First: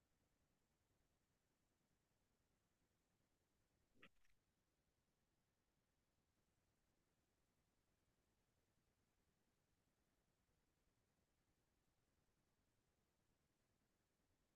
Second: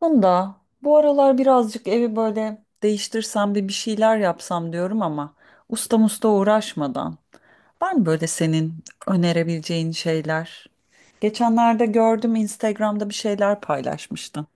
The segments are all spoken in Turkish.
Bunda bu aralar birazcık evi böyle değiştirsem de bir şeyler yapsam diyorum ama usta musta uğraşmadan. Var mı böyle senin önerebileceğin şeyler? Geçenlerde gördüm Instagram'da bir şeyler paylaşmıştın.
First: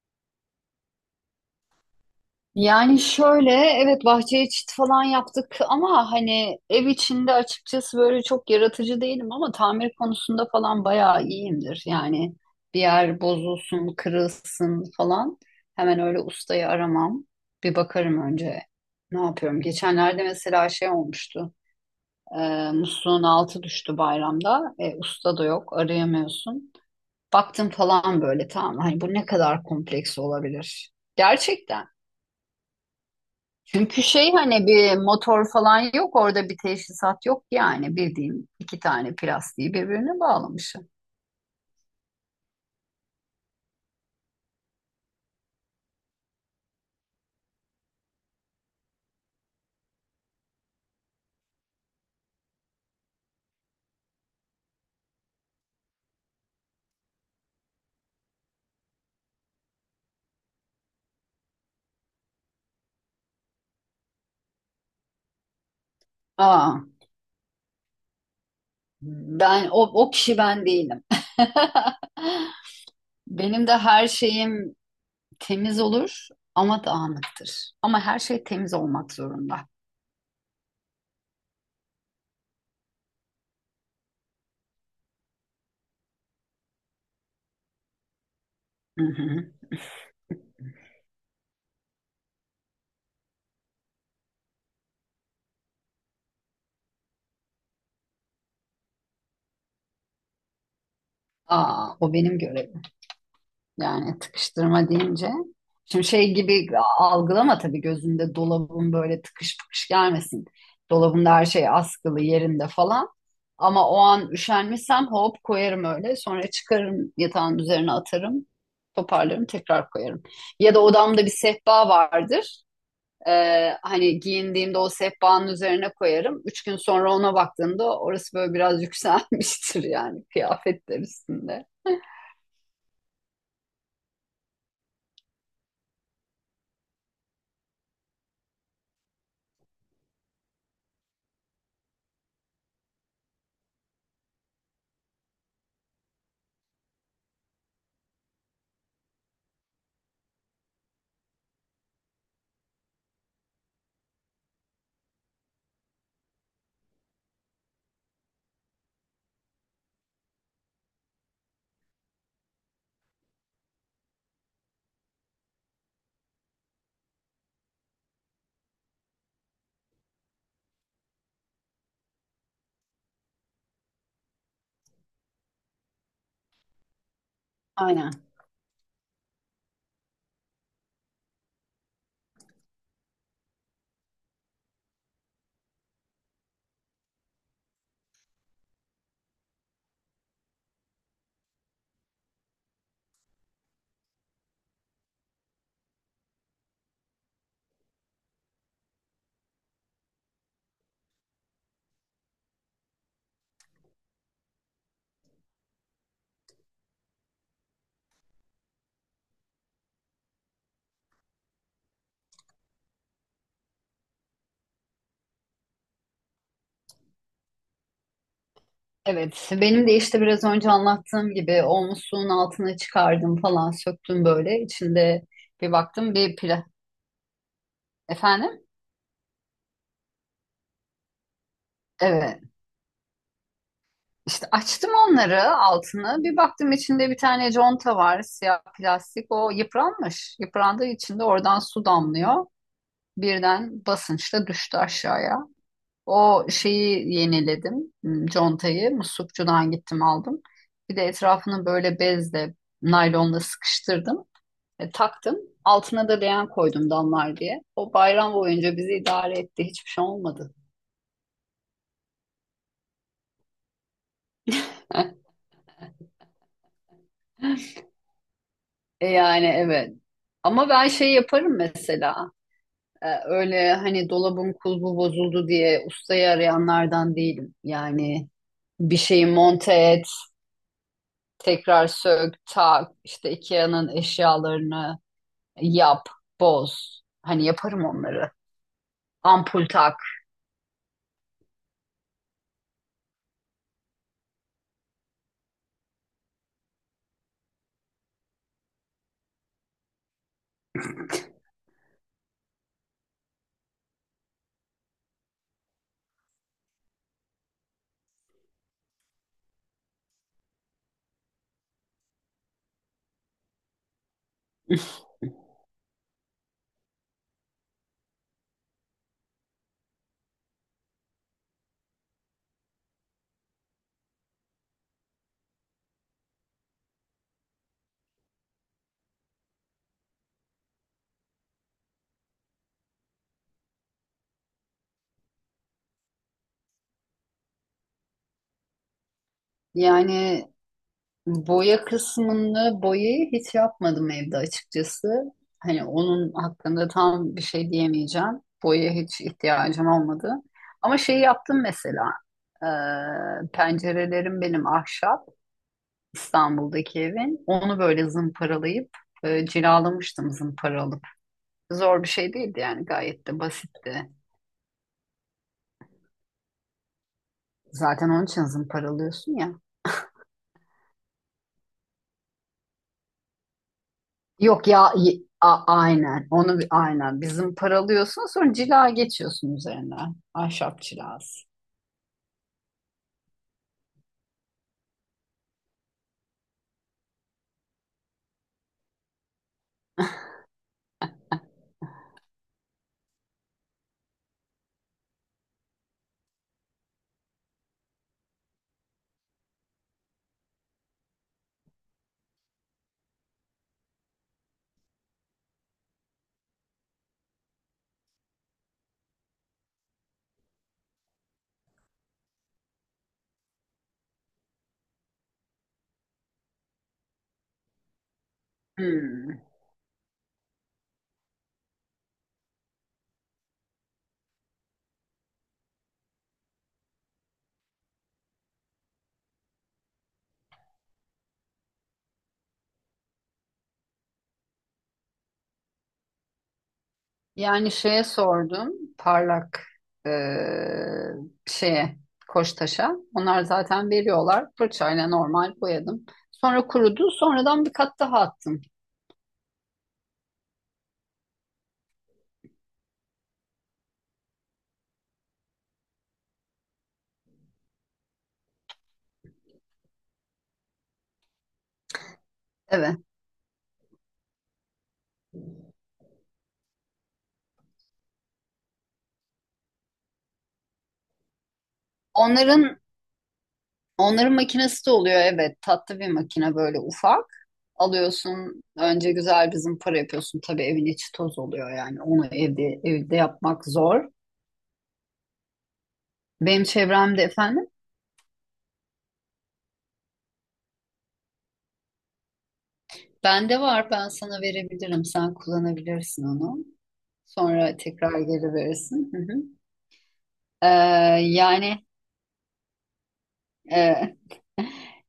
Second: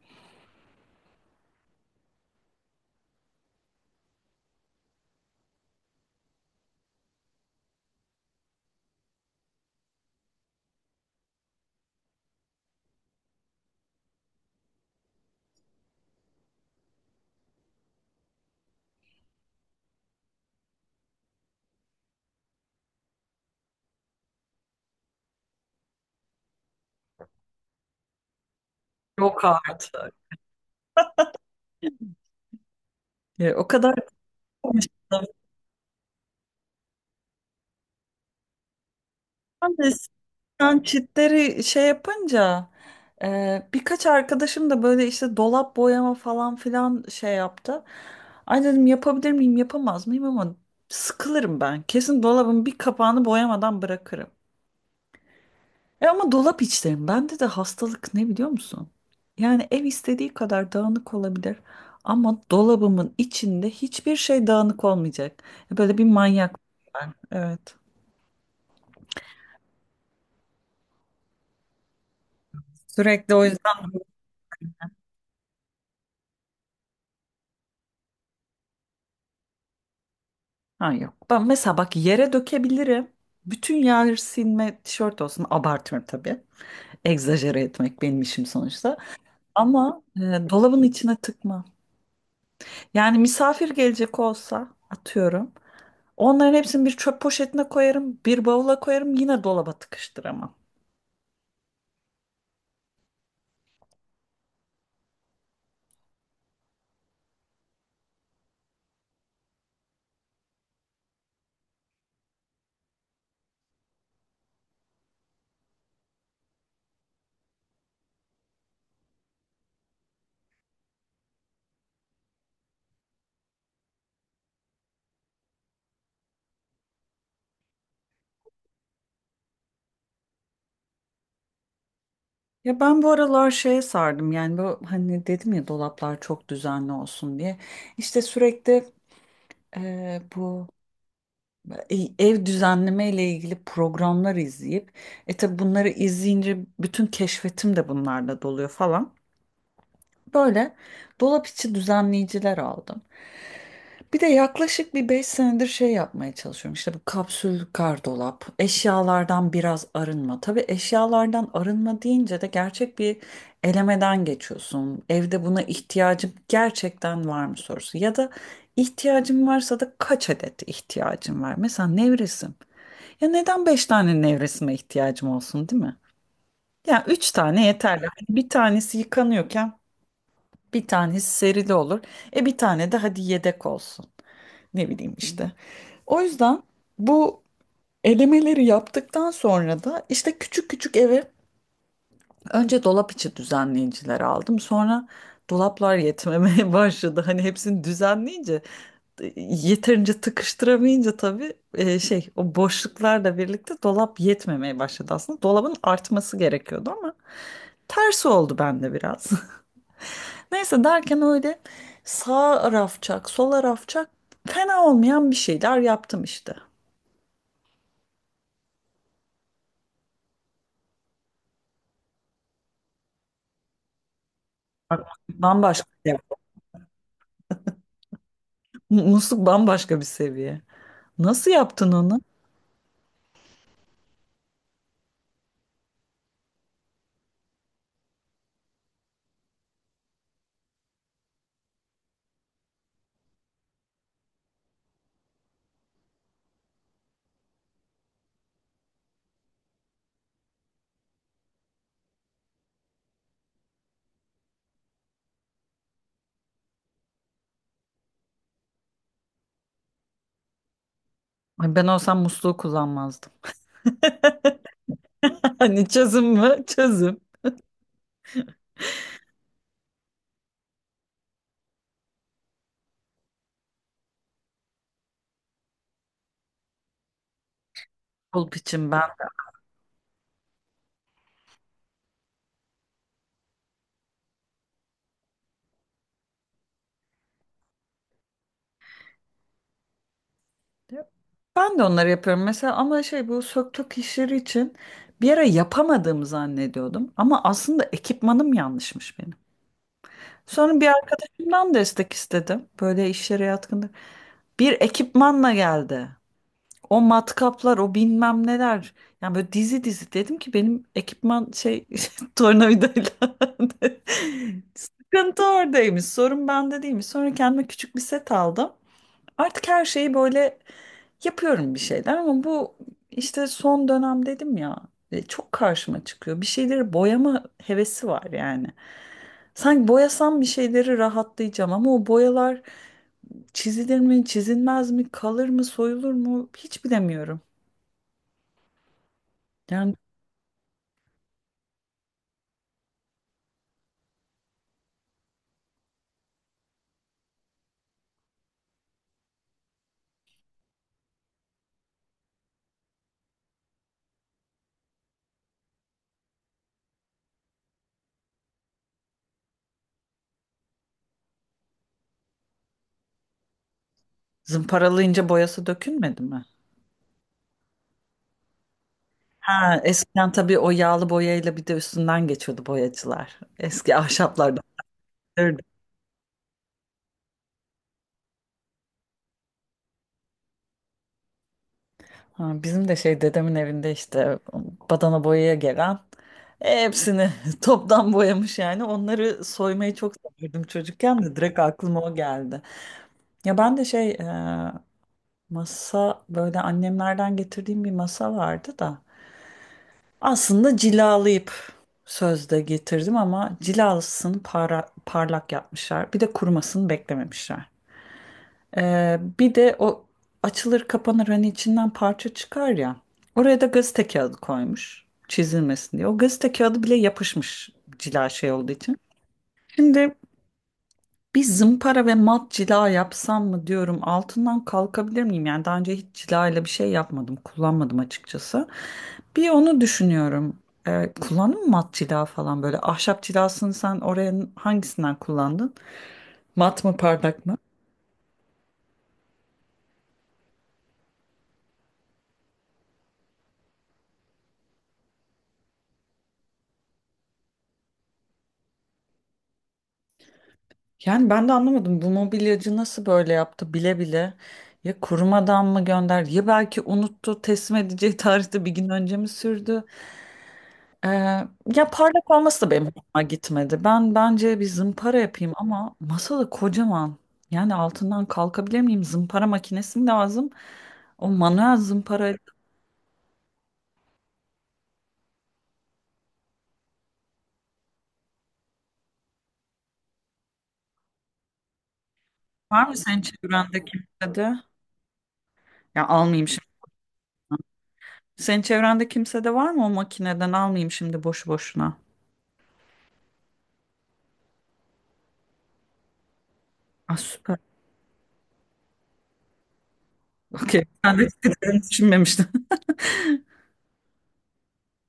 Yani şöyle, evet, bahçeye çit falan yaptık ama hani ev içinde açıkçası böyle çok yaratıcı değilim ama tamir konusunda falan bayağı iyiyimdir. Yani bir yer bozulsun, kırılsın falan hemen öyle ustayı aramam. Bir bakarım önce ne yapıyorum. Geçenlerde mesela şey olmuştu. Musluğun altı düştü bayramda. Usta da yok, arayamıyorsun. Baktım falan, böyle tamam, hani bu ne Yok kadar artık. kompleks olabilir. Gerçekten. O kadar Çünkü şey, hani bir motor falan yok orada, bir teşhisat yok, yani bildiğin iki tane plastiği konuştum. birbirine Ben bağlamışım. çitleri şey yapınca birkaç arkadaşım da böyle işte dolap boyama falan filan şey yaptı. Ay dedim yapabilir miyim yapamaz mıyım ama sıkılırım ben. Kesin dolabın bir kapağını boyamadan bırakırım. E ama dolap içlerim. Bende de hastalık ne biliyor musun? Yani ev istediği kadar dağınık olabilir ama dolabımın içinde hiçbir şey dağınık olmayacak. Böyle bir manyak Aa, ben. Evet. ben o kişi ben değilim. Sürekli o Benim de yüzden. her şeyim temiz olur ama dağınıktır. Ama her şey temiz olmak zorunda. Ha yok. Ben mesela bak yere dökebilirim. Bütün yer silme tişört olsun. Abartıyorum tabii. Egzajere etmek benim işim sonuçta. Hı hı. Ama dolabın içine tıkma. Yani misafir gelecek olsa atıyorum. Onların hepsini bir çöp poşetine koyarım. Bir bavula koyarım. Yine dolaba tıkıştıramam. Aa, o benim görevim. Yani tıkıştırma deyince. Şimdi şey gibi algılama tabii, gözünde dolabın böyle tıkış tıkış gelmesin. Dolabımda her şey askılı, yerinde falan. Ama o an üşenmişsem hop koyarım öyle. Sonra çıkarım, yatağın üzerine atarım. Toparlarım, tekrar koyarım. Ya da odamda bir sehpa vardır. Hani giyindiğimde o sehpanın üzerine koyarım. Üç gün sonra ona baktığımda orası böyle biraz yükselmiştir, yani kıyafetler üstünde. Ya ben bu aralar şeye sardım. Yani bu hani dedim ya dolaplar çok düzenli olsun diye. İşte sürekli e, bu ev düzenleme ile ilgili programlar izleyip tabi bunları izleyince bütün keşfetim de bunlarla doluyor falan. Böyle dolap içi düzenleyiciler aldım. Bir de yaklaşık bir 5 senedir şey yapmaya çalışıyorum. İşte bu kapsül gardırop, eşyalardan biraz arınma. Tabii eşyalardan arınma deyince de gerçek bir elemeden geçiyorsun. Evde buna ihtiyacım gerçekten var mı sorusu. Ya da ihtiyacım varsa da kaç adet ihtiyacım var? Mesela nevresim. Ya neden beş tane nevresime ihtiyacım olsun, değil mi? Ya üç tane yeterli. Aynen. Hani bir tanesi yıkanıyorken bir tanesi serili olur. E bir tane de hadi yedek olsun. Ne bileyim işte. O yüzden bu elemeleri yaptıktan sonra da işte küçük küçük eve önce dolap içi düzenleyiciler aldım. Sonra dolaplar yetmemeye başladı. Hani hepsini düzenleyince yeterince tıkıştıramayınca tabii şey o boşluklarla birlikte dolap yetmemeye başladı aslında. Dolabın artması gerekiyordu ama tersi oldu bende biraz. Neyse derken öyle sağ rafçak, sola rafçak fena olmayan bir şeyler yaptım işte. Evet, benim de işte biraz önce anlattığım gibi o musluğun altına çıkardım falan, söktüm böyle. Bak, İçinde bir bambaşka baktım, ya. bir pla... Efendim? Musluk bambaşka bir seviye. Nasıl yaptın onu? Evet. İşte açtım onları, altını. Bir baktım, içinde bir tane conta var, siyah plastik. O yıpranmış. Yıprandığı için de oradan su damlıyor. Birden basınçla düştü aşağıya. O şeyi yeniledim. Contayı muslukçudan gittim aldım. Bir de etrafını böyle bezle, naylonla sıkıştırdım. Taktım. Altına da leğen koydum damlar diye. O bayram boyunca bizi idare etti. Hiçbir şey olmadı. Ay, ben olsam musluğu kullanmazdım. Hani çözüm mü? Çözüm. Yani evet. Ama ben şey yaparım mesela. Öyle hani dolabın kulbu bozuldu diye ustayı arayanlardan değilim. Yani Pulp için bir ben. şeyi monte et, tekrar sök, tak, işte IKEA'nın eşyalarını yap, boz. Hani yaparım onları. Ampul tak. Ben de onları yapıyorum mesela ama şey bu söktük işleri için bir ara yapamadığımı zannediyordum ama aslında ekipmanım yanlışmış benim. Sonra bir arkadaşımdan destek istedim. Böyle işlere yatkındır. Bir ekipmanla geldi. O matkaplar, o bilmem neler. Yani böyle dizi dizi dedim ki benim ekipman şey tornavidayla. Sıkıntı oradaymış. Sorun bende değilmiş. Sonra kendime küçük bir set aldım. Artık her şeyi böyle yapıyorum bir şeyler ama bu işte son dönem dedim ya, çok karşıma çıkıyor. Bir şeyleri boyama hevesi var yani. Sanki boyasam bir şeyleri rahatlayacağım ama o boyalar çizilir mi, çizilmez mi, kalır mı, soyulur mu hiç bilemiyorum. Yani Yani boya kısmını, boyayı hiç yapmadım evde açıkçası. Hani onun hakkında tam bir şey diyemeyeceğim. Boya hiç ihtiyacım olmadı. Ama şeyi yaptım mesela. Pencerelerim benim ahşap. İstanbul'daki evin. Onu böyle zımparalayıp cilalamıştım, zımparalıp. Zor bir şey değildi, yani gayet de basitti. zımparalayınca boyası dökülmedi mi? Zaten onun için zımparalıyorsun ya. Ha, eskiden tabii o yağlı boyayla bir de üstünden geçiyordu boyacılar. Eski ahşaplardan. Yok ya, aynen onu, aynen bizim paralıyorsun, sonra cila geçiyorsun üzerine, ahşap cilası. Ha, bizim de şey dedemin evinde işte badana boyaya gelen hepsini toptan boyamış yani. Onları soymayı çok severdim çocukken de direkt aklıma o geldi. Ya ben de şey masa böyle annemlerden getirdiğim bir masa vardı da aslında cilalayıp sözde getirdim ama cilasını parlak yapmışlar. Bir de kurumasını beklememişler. Bir de o açılır kapanır hani içinden parça çıkar ya. Oraya da gazete kağıdı koymuş çizilmesin diye. O gazete kağıdı bile yapışmış cila şey olduğu için. Hmm. Şimdi bir zımpara ve mat cila yapsam mı diyorum, altından kalkabilir miyim? Yani daha önce hiç cila ile bir şey yapmadım, kullanmadım açıkçası. Bir onu düşünüyorum. Kullandın mı mat cila falan, böyle ahşap cilasını sen oraya hangisinden kullandın? Mat mı, parlak mı? Yani şeye sordum, parlak, eee, şeye, Koçtaş'a, onlar zaten veriyorlar, fırçayla normal boyadım. Sonra kurudu, sonradan bir kat daha attım. Yani ben de anlamadım bu mobilyacı nasıl böyle yaptı bile bile, ya kurumadan mı gönderdi, ya belki unuttu teslim edeceği tarihte bir gün önce mi sürdü? Ee, Ya parlak olması da benim Evet, hoşuma gitmedi. Ben bence bir zımpara yapayım ama masada kocaman, yani altından kalkabilir miyim? Zımpara makinesi mi lazım? O manuel zımpara onların onların makinesi de oluyor, evet. Tatlı bir makine, böyle ufak. Alıyorsun, önce güzel bir zımpara yapıyorsun. Tabii evin içi toz oluyor yani. Onu var mı evde senin yapmak çevrende zor. kimsede? Ya almayayım Benim şimdi. çevremde efendim. Senin çevrende kimsede var mı o makineden, almayayım şimdi boşu boşuna. Bende var, ben sana verebilirim. Sen kullanabilirsin onu. Ah, süper. Sonra tekrar geri verirsin. Hı hı. Ee, Okey. Ben de çıkacağını yani düşünmemiştim. e,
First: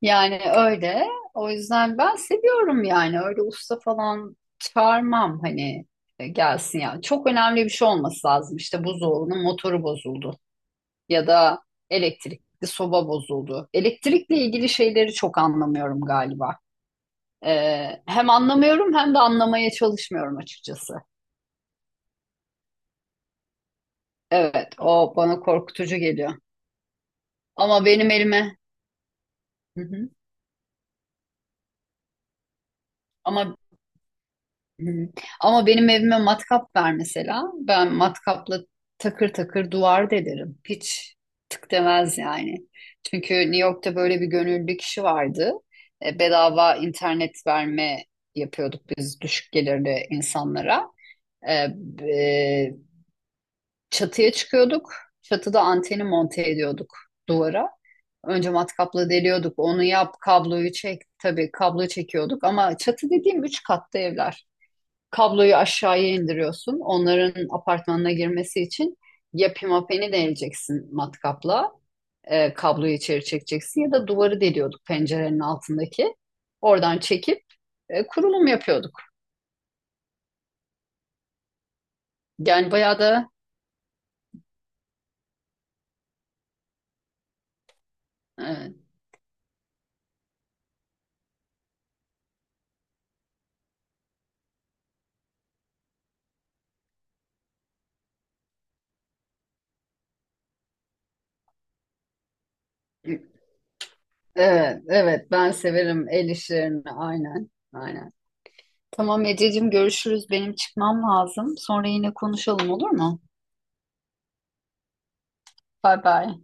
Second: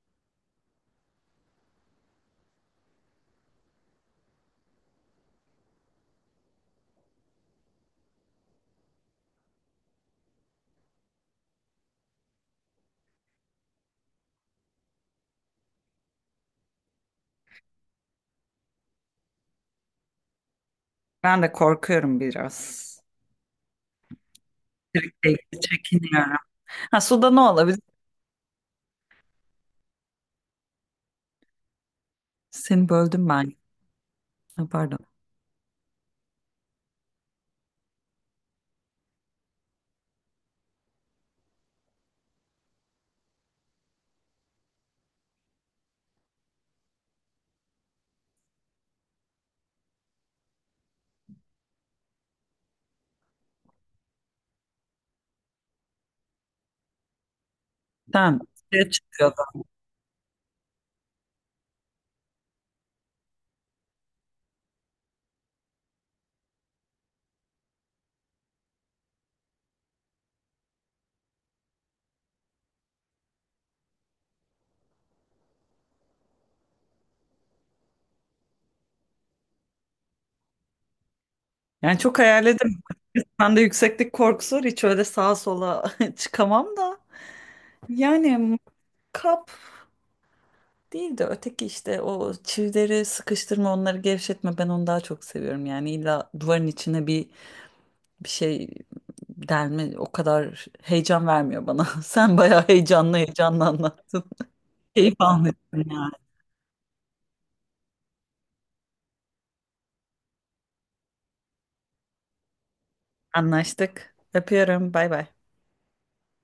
Yani öyle. O yüzden ben seviyorum yani. Öyle usta falan çağırmam, hani gelsin ya. Çok önemli bir şey olması lazım. İşte buzdolabının motoru bozuldu ya da elektrikli soba bozuldu. Elektrikle ilgili şeyleri çok anlamıyorum galiba. Hem anlamıyorum hem de anlamaya çalışmıyorum açıkçası. Ben de korkuyorum biraz. Evet, o Elektrikle bana ilgili korkutucu geliyor. çekiniyorum. Ha suda ne olabilir? Ama benim elime, hı hı. Seni böldüm ben. Ama Ha, hı pardon. hı. Ama benim evime matkap ver mesela. Ben matkapla takır takır duvar delerim. Hiç tık demez yani. Çünkü New York'ta böyle bir gönüllü kişi vardı. Bedava internet verme yapıyorduk biz, düşük gelirli insanlara. E, e, Çatıya çıkıyorduk. Çatıda anteni monte ediyorduk duvara. Tamam. Önce Suya matkapla çıkıyordu. deliyorduk. Onu yap, kabloyu çek. Tabii kablo çekiyorduk ama çatı dediğim üç katlı evler, kabloyu aşağıya indiriyorsun. Onların apartmanına girmesi için ya pimapeni deleceksin matkapla, kabloyu içeri çekeceksin, ya da duvarı deliyorduk pencerenin altındaki. Oradan çekip kurulum yapıyorduk. Yani çok Yani hayalledim. bayağı da Ben de yükseklik korkusu var. Hiç öyle sağa sola çıkamam da. Yani e, kap değil de öteki işte o çivileri sıkıştırma, onları gevşetme, ben onu daha çok seviyorum. Yani illa duvarın içine bir bir şey delme o kadar heyecan vermiyor bana. Sen bayağı heyecanlı heyecanlı anlattın. evet, Keyif evet, ben almıyorum severim yani. el işlerini, aynen aynen. Tamam Ececiğim, görüşürüz. Benim çıkmam lazım. Sonra yine konuşalım, olur mu? Anlaştık. Öpüyorum. Bay bay. Bay bay.